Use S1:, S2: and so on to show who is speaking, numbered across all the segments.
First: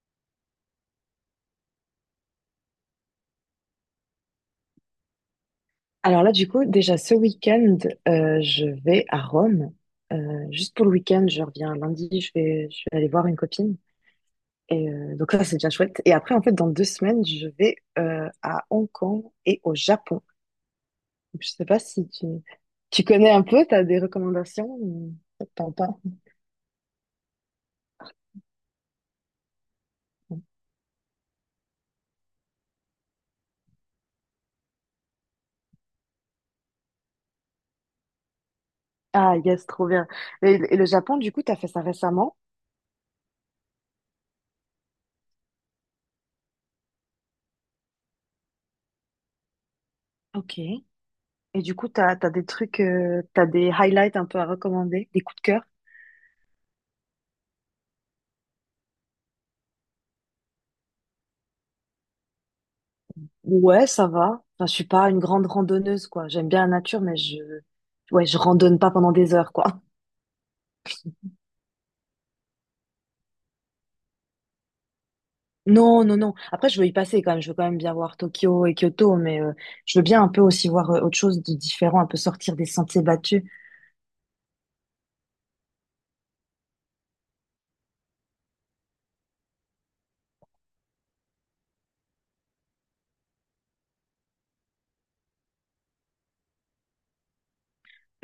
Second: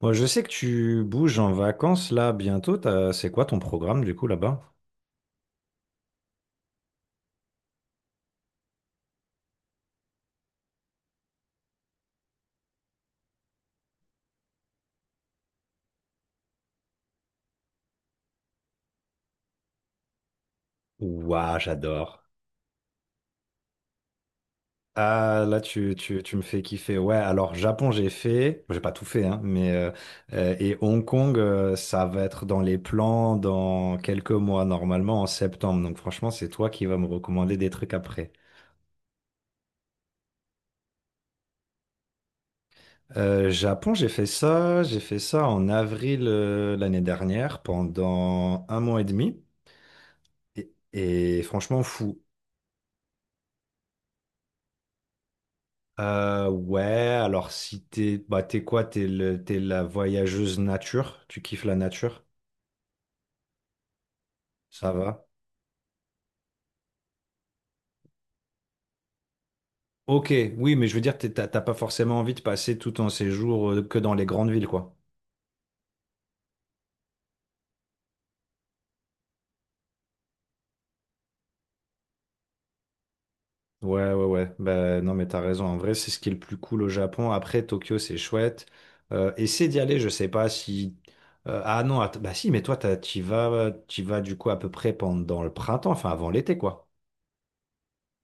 S1: Moi, je sais que tu bouges en vacances là bientôt. C'est quoi ton programme du coup là-bas?
S2: Alors là, du coup, déjà ce week-end, je vais à Rome. Juste pour le week-end, je reviens lundi, je vais aller voir une copine. Donc là, c'est bien chouette. Et après, en fait, dans 2 semaines, je vais à Hong Kong et au Japon. Donc, je
S1: Ouah,
S2: sais pas si
S1: j'adore.
S2: tu connais un peu, tu as des recommandations ou
S1: Ah, là,
S2: t'en pas.
S1: tu me fais kiffer. Ouais, alors Japon, j'ai fait. J'ai pas tout fait, hein, et Hong Kong, ça va être dans les plans dans quelques mois, normalement en septembre. Donc, franchement, c'est toi qui vas me recommander des trucs après.
S2: Ah, yes, trop bien. Et le Japon, du coup, tu as fait ça récemment.
S1: Japon, j'ai fait ça. J'ai fait ça en avril l'année dernière pendant un mois et demi.
S2: Ok. Et
S1: Et
S2: du
S1: franchement,
S2: coup,
S1: fou.
S2: des trucs, tu as des highlights un peu à recommander, des coups de cœur.
S1: Ouais, alors si t'es bah t'es quoi? T'es le t'es la voyageuse nature, tu kiffes la nature,
S2: Ouais, ça va. Enfin, je suis
S1: ça
S2: pas une
S1: va.
S2: grande randonneuse, quoi. J'aime bien la nature, ouais, je randonne pas pendant des heures, quoi.
S1: Ok, oui, mais je veux dire, t'as t'as pas forcément envie de passer tout ton séjour que dans les grandes villes, quoi.
S2: Non, non, non. Après, je veux y passer quand même. Je veux quand même bien voir Tokyo et Kyoto, mais je veux bien un peu aussi voir autre chose de différent, un peu sortir des sentiers battus.
S1: Ouais, ouais, ouais. Bah, non, mais t'as raison. En vrai, c'est ce qui est le plus cool au Japon. Après, Tokyo, c'est chouette. Essaie d'y aller, je sais pas si. Ah non, att- bah si, mais toi, t'y vas du coup à peu près pendant le printemps, enfin avant l'été, quoi.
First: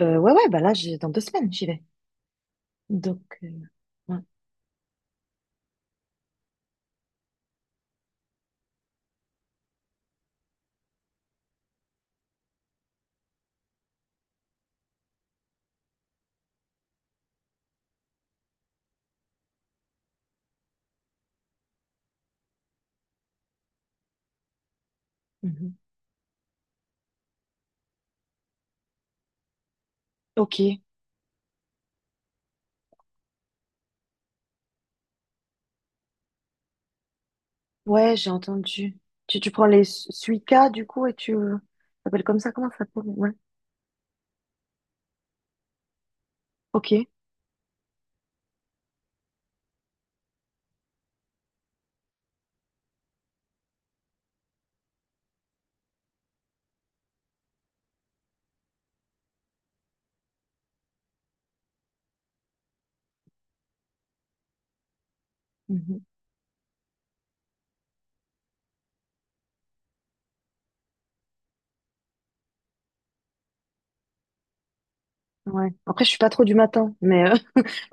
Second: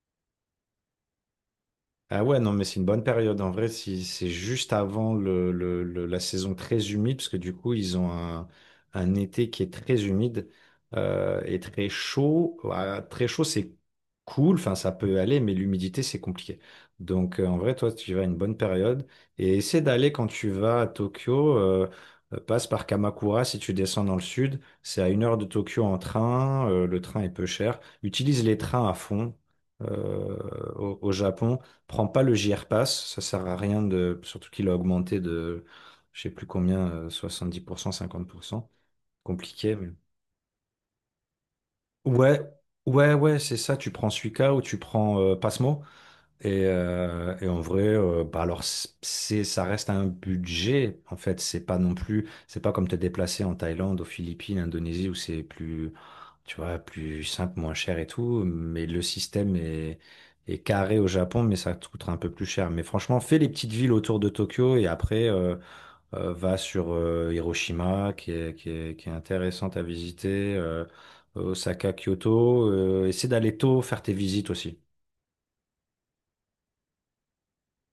S2: Ouais, bah là, j'ai dans 2 semaines, j'y vais.
S1: Ah ouais, non, mais c'est une bonne
S2: Donc,
S1: période.
S2: euh,
S1: En vrai, si
S2: ouais.
S1: c'est juste avant la saison très humide, parce que du coup, un été qui est très humide et très chaud. Voilà, très chaud, c'est cool, enfin, ça peut aller, mais l'humidité, c'est compliqué. Donc, en vrai, toi, tu vas à une bonne période et essaie d'aller quand tu vas à Tokyo. Passe par Kamakura si tu descends dans le sud. C'est à une heure de
S2: Mhm.
S1: Tokyo en train. Le train est peu cher. Utilise les trains à fond euh,
S2: Ok.
S1: au Japon. Prends pas le JR Pass, ça sert à rien de, surtout qu'il a augmenté de, je sais plus combien, soixante-dix pour cent,
S2: Ouais,
S1: cinquante
S2: j'ai
S1: pour cent.
S2: entendu. Tu prends
S1: Compliqué,
S2: les
S1: mais.
S2: Suica, du coup, et tu ça s'appelle comme
S1: Ouais,
S2: ça, comment ça s'appelle?
S1: ouais,
S2: Ouais.
S1: ouais, c'est ça. Tu prends Suica ou tu prends Passmo. Et,
S2: Ok.
S1: euh, et en vrai, bah alors ça reste un budget en fait. C'est pas non plus, c'est pas comme te déplacer en Thaïlande, aux Philippines, Indonésie où c'est plus, tu vois, plus simple, moins cher et tout. Mais est carré au Japon, mais ça te coûtera un peu plus cher. Mais franchement, fais les petites villes autour de Tokyo et après,
S2: Mhm.
S1: va sur Hiroshima, qui est intéressante à visiter, Osaka, Kyoto. Essaie d'aller tôt, faire tes visites aussi.
S2: Ouais. Après, je suis pas trop du matin, mais.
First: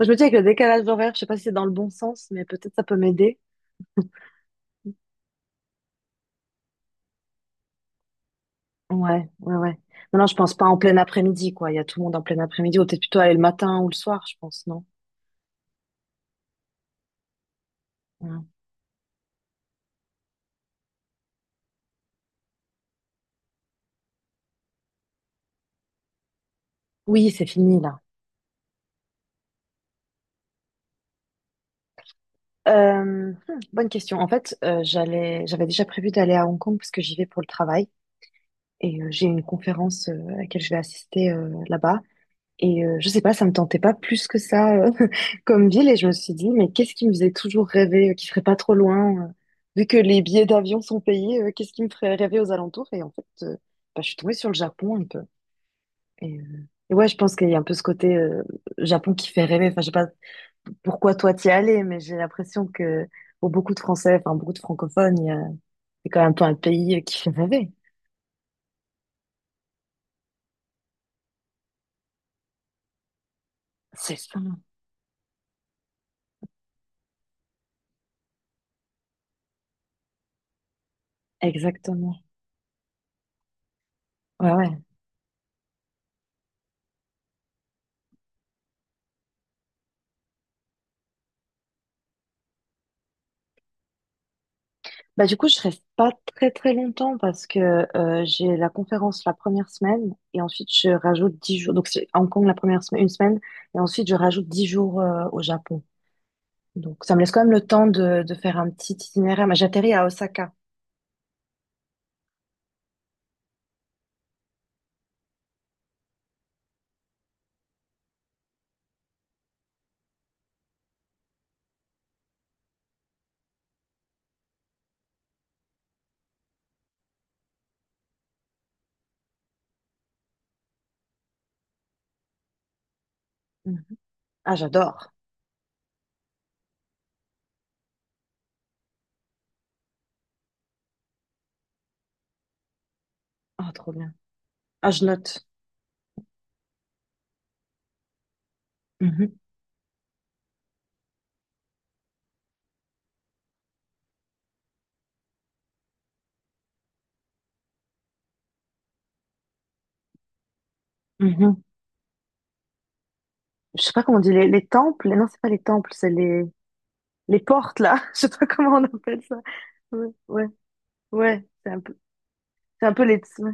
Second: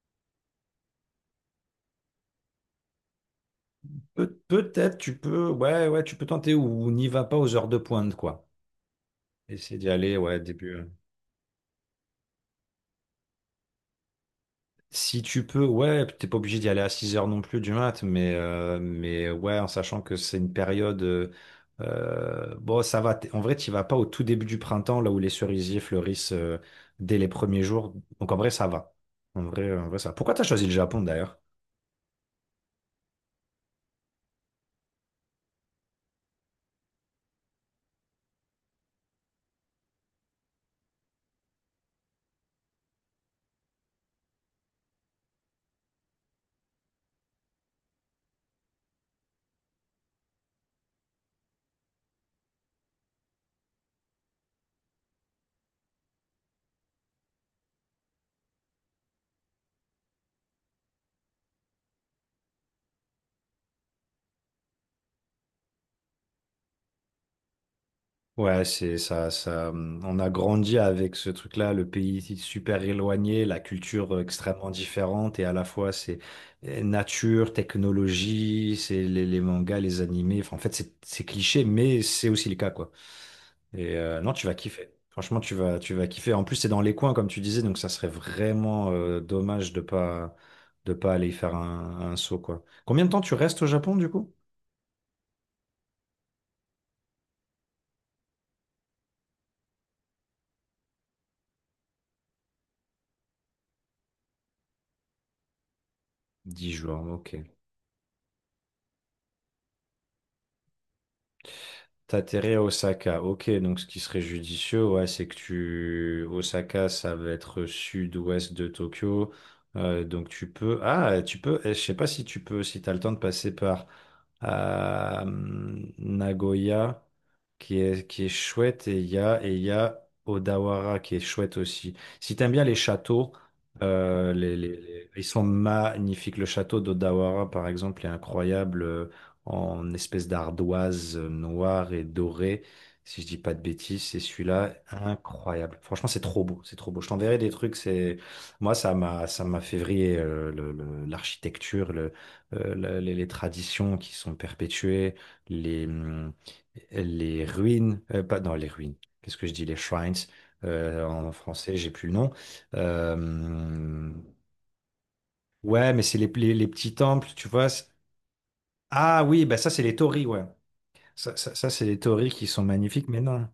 S2: Je me dis avec le décalage horaire, je sais pas si c'est dans le bon sens, mais peut-être ça peut m'aider.
S1: Peut-être tu peux, ouais, ouais, tu peux tenter ou n'y va pas aux heures de pointe, quoi.
S2: Ouais, ouais,
S1: Essaie
S2: ouais.
S1: d'y aller,
S2: Non, non, je
S1: ouais,
S2: pense pas en
S1: début.
S2: plein après-midi, quoi. Il y a tout le monde en plein après-midi. Ou peut-être plutôt aller le matin ou le soir, je pense, non?
S1: Si tu peux, ouais, t'es pas obligé d'y aller à 6 heures non plus du mat,
S2: Ouais.
S1: mais ouais, en sachant que c'est une période. Bon, ça va. En vrai, tu vas pas au tout début du printemps, là où les cerisiers fleurissent dès les
S2: Oui, c'est
S1: premiers
S2: fini,
S1: jours.
S2: là.
S1: Donc en vrai, ça va. En vrai, ça va. Pourquoi t'as choisi le Japon d'ailleurs?
S2: Euh, hmm, bonne question. En fait, j'avais déjà prévu d'aller à Hong Kong parce que j'y vais pour le travail. J'ai une conférence à laquelle je vais assister là-bas. Je sais pas, ça me tentait pas plus que ça comme ville. Et je me suis dit, mais qu'est-ce qui me faisait toujours rêver, qui serait pas trop loin, vu que les billets d'avion sont payés, qu'est-ce qui me ferait rêver aux alentours? Et en fait, bah, je suis tombée sur le Japon un peu. Et ouais, je pense qu'il y a un peu ce côté Japon qui fait rêver. Enfin, je sais pas pourquoi toi t'y es allé, mais j'ai l'impression que pour beaucoup de Français, enfin beaucoup de francophones, c'est quand même un peu un pays qui fait rêver.
S1: Ouais, c'est ça, ça. On a grandi avec ce truc-là, le pays super éloigné, la
S2: C'est
S1: culture
S2: ça,
S1: extrêmement différente, et à la fois c'est nature, technologie, c'est les mangas, les animés. Enfin, en fait, c'est cliché, mais
S2: exactement.
S1: c'est aussi le cas, quoi. Et non, tu
S2: Ouais,
S1: vas
S2: ouais.
S1: kiffer. Franchement, tu vas kiffer. En plus, c'est dans les coins, comme tu disais, donc ça serait vraiment dommage de pas aller y faire un saut, quoi. Combien de temps tu restes au Japon, du coup?
S2: Bah, du coup, je reste pas très très longtemps parce que j'ai la conférence la première semaine et ensuite je rajoute 10 jours. Donc, c'est à Hong Kong la première semaine, une semaine et ensuite je rajoute 10 jours au Japon.
S1: Dix
S2: Donc,
S1: jours,
S2: ça me laisse
S1: ok.
S2: quand même le temps de faire un petit itinéraire. Mais j'atterris à Osaka.
S1: T'atterris à Osaka. Ok, donc ce qui serait judicieux, ouais, c'est que tu... Osaka, ça va être sud-ouest de Tokyo. Donc tu peux... Ah, tu peux... Je sais pas si tu peux, si t'as le temps de passer par euh, Nagoya, qui est chouette, et et il y a Odawara, qui est chouette aussi. Si t'aimes bien les châteaux,
S2: Mhm. Ah, j'adore.
S1: ils sont magnifiques. Le château d'Odawara, par exemple, est incroyable. En espèce d'ardoise noire et dorée. Si je dis pas de
S2: Ah, trop
S1: bêtises,
S2: bien.
S1: c'est celui-là,
S2: Ah, je note.
S1: incroyable. Franchement, c'est trop beau, c'est trop beau. Je t'enverrai des trucs. C'est moi,
S2: Mhm,
S1: ça m'a fait vriller l'architecture, les traditions qui sont perpétuées, les hum, les ruines, pas non les ruines. Qu'est-ce que je dis, les shrines en
S2: mhm.
S1: français, j'ai plus le nom.
S2: Je sais pas
S1: Euh,
S2: comment on dit, les temples. Non, c'est pas les
S1: ouais,
S2: temples,
S1: mais
S2: c'est
S1: c'est les petits temples,
S2: les
S1: tu vois.
S2: portes là. Je sais pas comment on appelle
S1: Ah
S2: ça.
S1: oui, bah ça c'est les
S2: Ouais,
S1: torii, ouais.
S2: ouais, ouais.
S1: Ça, c'est des théories qui sont
S2: C'est un peu
S1: magnifiques, mais
S2: les.
S1: non.
S2: Ouais.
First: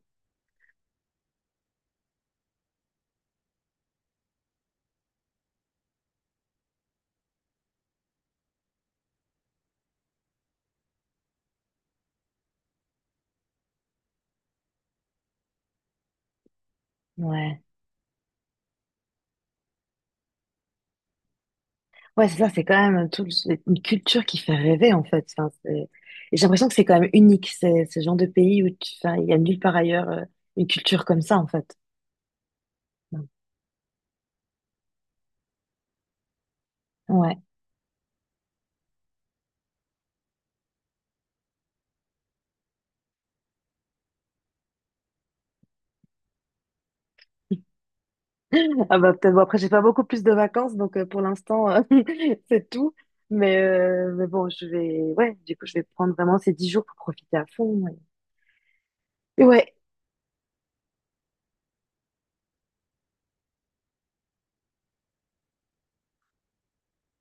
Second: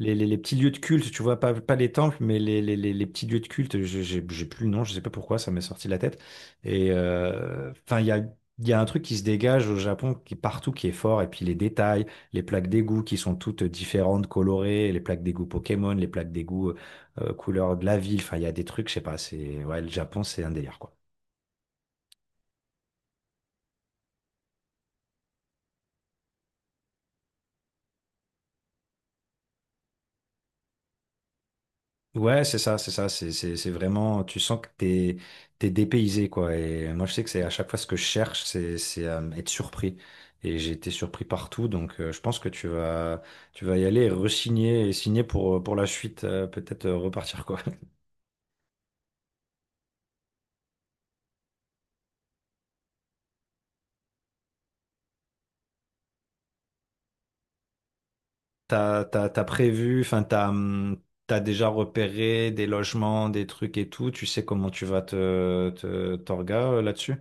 S1: Les, les petits lieux de culte, tu vois, pas les temples, mais les petits lieux de culte, j'ai plus le nom, je sais pas pourquoi, ça m'est sorti de la tête. Et enfin, il y a un truc qui se dégage au Japon, qui est partout, qui est fort, et puis les détails, les plaques d'égout qui sont toutes différentes, colorées, les plaques d'égout Pokémon, les plaques d'égout
S2: Ouais.
S1: couleur de la ville, enfin, il y a des trucs, je sais pas, ouais, le Japon, c'est un délire, quoi.
S2: Ouais, c'est ça, c'est quand même tout, c'est une culture qui fait rêver, en fait. Et j'ai l'impression que c'est quand même unique, c'est ce genre de pays où tu, enfin, il y a nulle part ailleurs une culture comme ça, en fait.
S1: Ouais, c'est ça, c'est ça, c'est vraiment, tu sens que t'es dépaysé quoi. Et moi, je sais que
S2: Ouais.
S1: c'est à chaque fois ce que je cherche, c'est être surpris. Et j'ai été surpris partout, donc je pense que tu vas y aller, et re-signer et signer pour la suite, peut-être repartir quoi.
S2: Ah bah peut-être, bon, après, j'ai pas beaucoup plus de vacances, donc pour l'instant, c'est tout. Mais bon, ouais, du coup, je vais prendre vraiment ces 10 jours pour profiter à fond. Ouais.
S1: T'as
S2: Et ouais,
S1: prévu, t'as déjà repéré des logements, des trucs et tout. Tu sais comment tu vas te te t'orga là-dessus?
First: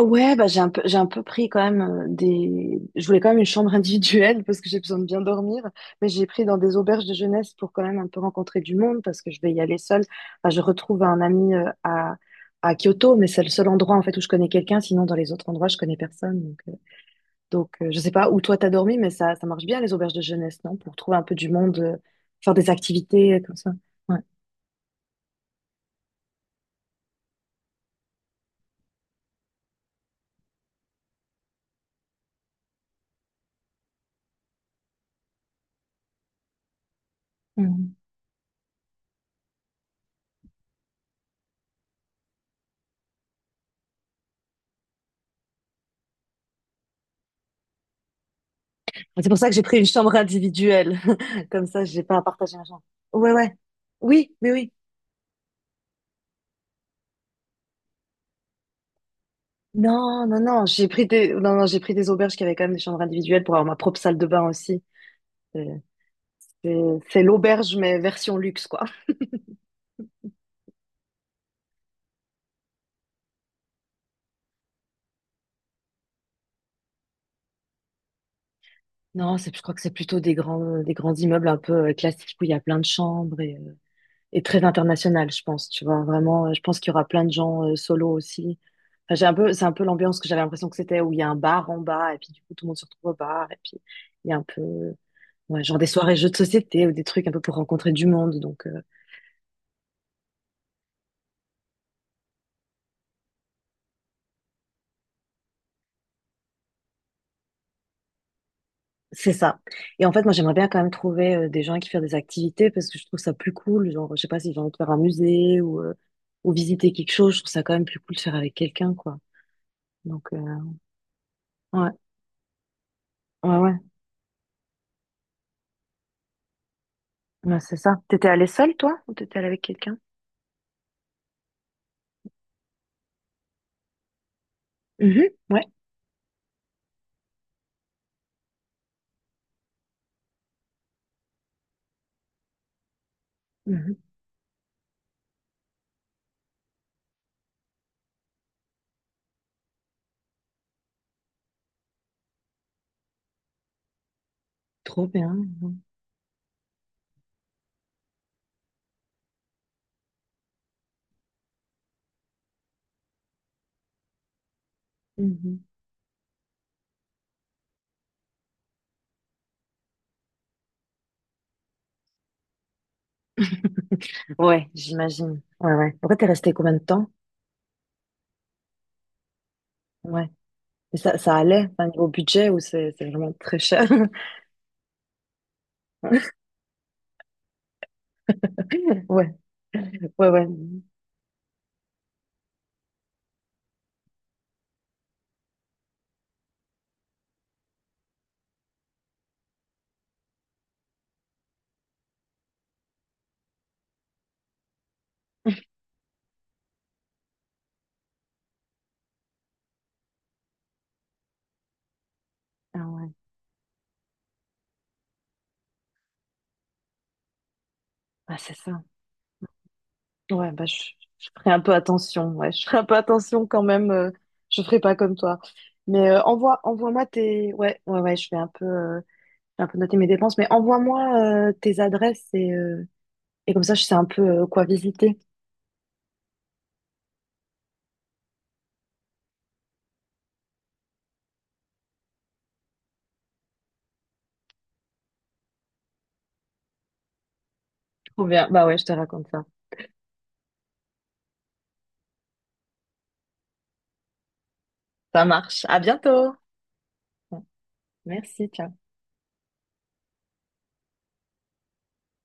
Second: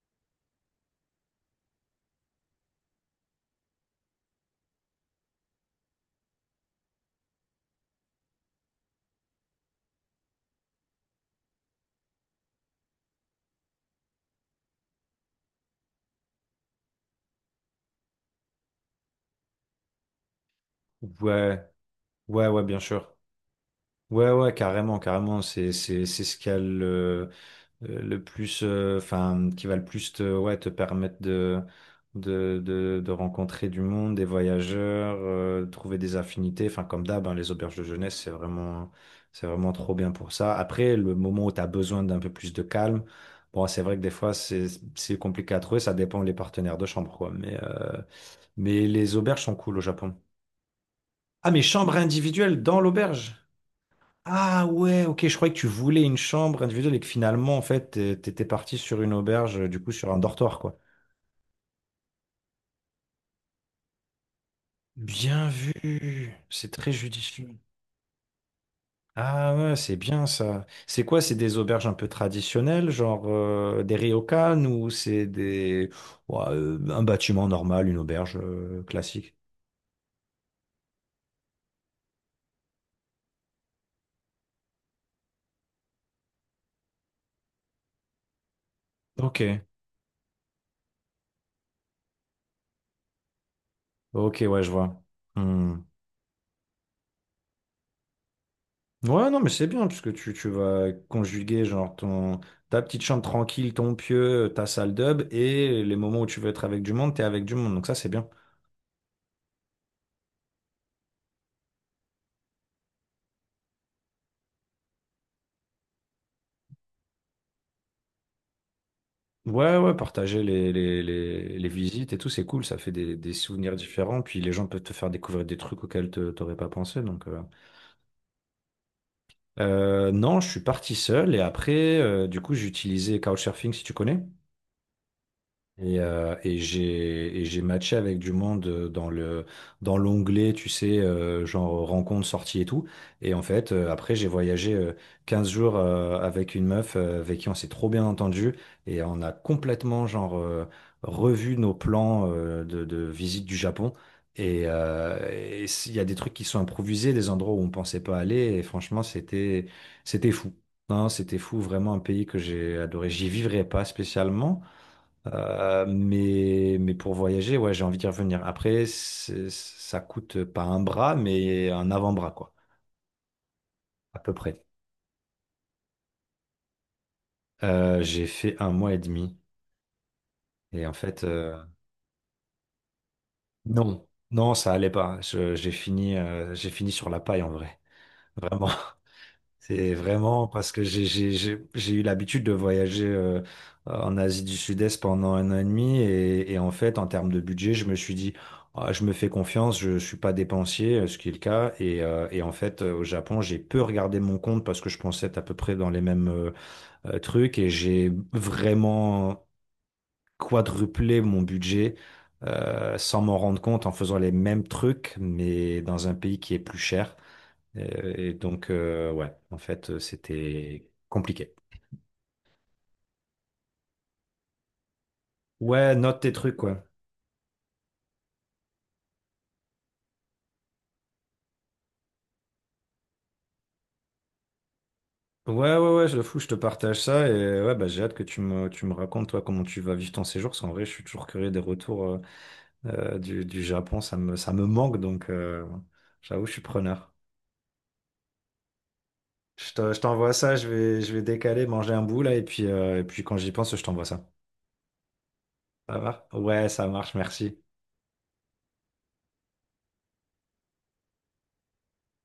S2: ouais, bah, j'ai un peu pris quand même des. Je voulais quand même une chambre individuelle parce que j'ai besoin de bien dormir, mais j'ai pris dans des auberges de jeunesse pour quand même un peu rencontrer du monde parce que je vais y aller seule. Enfin, je retrouve un ami à Kyoto, mais c'est le seul endroit en fait où je connais quelqu'un. Sinon, dans les autres endroits, je connais personne. Je sais pas où toi t'as dormi, mais ça marche bien les auberges de jeunesse, non? Pour trouver un peu du
S1: Ouais,
S2: monde,
S1: ouais,
S2: faire
S1: ouais,
S2: des
S1: bien sûr.
S2: activités comme ça.
S1: Ouais, ouais, carrément, carrément. C'est ce qu'il y a le plus, enfin, qui va le plus te, ouais, te permettre de rencontrer du monde, des voyageurs, trouver des affinités. Enfin, comme d'hab, hein, les
S2: Ouais.
S1: auberges de jeunesse, c'est vraiment trop bien pour ça. Après, le moment où tu as besoin d'un peu plus de calme, bon, c'est vrai que des fois, c'est compliqué à trouver. Ça dépend des partenaires de chambre, quoi. Mais les
S2: C'est pour
S1: auberges
S2: ça
S1: sont
S2: que j'ai
S1: cool
S2: pris
S1: au
S2: une chambre
S1: Japon.
S2: individuelle.
S1: Ah, mais
S2: Comme ça,
S1: chambre
S2: j'ai pas à partager
S1: individuelle
S2: ma
S1: dans
S2: chambre. Ouais,
S1: l'auberge?
S2: ouais. Oui, mais
S1: Ah
S2: oui.
S1: ouais, ok, je croyais que tu voulais une chambre individuelle et que finalement, en fait, t'étais parti sur une auberge, du coup, sur un
S2: Non, non,
S1: dortoir,
S2: non.
S1: quoi.
S2: J'ai pris des, non, non, j'ai pris des auberges qui avaient quand même des chambres individuelles pour avoir ma propre salle de bain aussi.
S1: Bien
S2: C'est
S1: vu, c'est
S2: c'est-
S1: très
S2: c'est
S1: judicieux.
S2: l'auberge, mais version luxe, quoi.
S1: Ah ouais, c'est bien ça. C'est quoi? C'est des auberges un peu traditionnelles, genre des ryokan ou c'est des ouais, un bâtiment normal, une auberge classique?
S2: Non, c'est, je crois que c'est plutôt des grands immeubles un peu classiques où il y a plein de chambres et très international, je pense. Tu vois, vraiment, je pense qu'il y aura plein de gens solo aussi. Enfin, j'ai un
S1: Ok,
S2: peu, c'est un peu l'ambiance que j'avais l'impression que c'était où il y a un bar en bas et puis du coup tout le monde se retrouve au bar et puis il y a
S1: ok,
S2: un
S1: ouais, je
S2: peu.
S1: vois.
S2: Ouais,
S1: Hmm.
S2: genre des soirées jeux de société ou des trucs un peu pour rencontrer du monde.
S1: Ouais, non, mais c'est bien, parce que tu vas conjuguer genre ta petite chambre tranquille, ton pieu, ta salle d'hub, et les moments où tu veux être avec du monde, t'es avec du monde, donc ça c'est bien.
S2: C'est ça. Et en fait, moi, j'aimerais bien quand même trouver des gens qui font des activités parce que je trouve ça plus cool. Genre, je sais pas si j'ai envie de faire un musée ou visiter quelque chose. Je trouve ça quand même plus cool de faire avec quelqu'un, quoi.
S1: Ouais, ouais,
S2: Donc, euh,
S1: partager les
S2: ouais,
S1: visites et tout, c'est cool, ça fait des
S2: ouais, ouais,
S1: souvenirs différents, puis les gens peuvent te faire découvrir des trucs auxquels t'aurais pas pensé, donc...
S2: Ouais, c'est ça. T'étais allée seule, toi, ou t'étais allée avec quelqu'un?
S1: Non, je suis parti seul, et après, du coup, j'utilisais Couchsurfing, si tu connais.
S2: Mhm, ouais.
S1: Et, euh, et j'ai matché avec du monde dans l'onglet, tu sais, genre rencontre, sortie et tout. Et en fait,
S2: Mhm.
S1: après, j'ai voyagé 15 jours avec une meuf avec qui on s'est trop bien entendu et on a complètement genre revu nos plans de visite du Japon.
S2: Trop bien.
S1: Et
S2: Mhm.
S1: s'il y a des trucs qui sont improvisés, des endroits où on pensait pas aller. Et franchement, c'était fou. Non, c'était fou, vraiment un pays que j'ai adoré. J'y vivrais pas spécialement.
S2: Mhm.
S1: Mais pour voyager, ouais, j'ai envie d'y revenir. Après, ça coûte pas un bras, mais un avant-bras, quoi, à peu près.
S2: Ouais, j'imagine. Ouais, ouais. Pourquoi t'es resté combien de temps?
S1: J'ai fait un mois et demi.
S2: Ouais.
S1: Et en
S2: Et ça,
S1: fait,
S2: ça allait, enfin, niveau budget ou c'est vraiment très cher?
S1: non, non, ça allait pas. J'ai fini, j'ai fini sur la paille en vrai. Vraiment.
S2: Ouais,
S1: C'est
S2: ouais, ouais.
S1: vraiment parce que j'ai eu l'habitude de voyager en Asie du Sud-Est pendant un an et demi et en fait, en termes de budget, je me suis dit, Ah, je me fais confiance, je suis pas dépensier, ce qui est le cas. Et, en fait, au Japon, j'ai peu regardé mon compte parce que je pensais être à peu près dans les mêmes trucs et j'ai vraiment quadruplé mon budget
S2: Ah ouais,
S1: sans m'en rendre compte en faisant les mêmes trucs, mais dans un pays qui est plus cher.
S2: ah, c'est
S1: Donc,
S2: ça.
S1: ouais, en fait,
S2: Ouais,
S1: c'était
S2: je ferai
S1: compliqué.
S2: un peu attention. Ouais, je ferai un peu attention quand même. Je ferai pas comme toi.
S1: Ouais,
S2: Mais
S1: note tes trucs, quoi.
S2: envoie-moi tes. Ouais, ouais, ouais, je vais un peu noter mes dépenses. Mais envoie-moi tes adresses et comme ça, je sais un peu quoi visiter.
S1: Ouais, ouais, ouais, je le fous, je te partage ça. Et ouais, bah, j'ai hâte que tu me racontes, toi, comment tu vas vivre ton séjour. Parce qu'en vrai, je suis toujours curieux des retours du Japon. Ça me manque, donc j'avoue, je suis preneur.
S2: Trop bien. Bah ouais, je te raconte ça.
S1: Je t'envoie ça, je vais décaler, manger un bout, là. Et puis quand j'y pense, je t'envoie ça.
S2: Ça marche. À
S1: Ça va?
S2: bientôt.
S1: Ouais, ça marche, merci.
S2: Merci, ciao.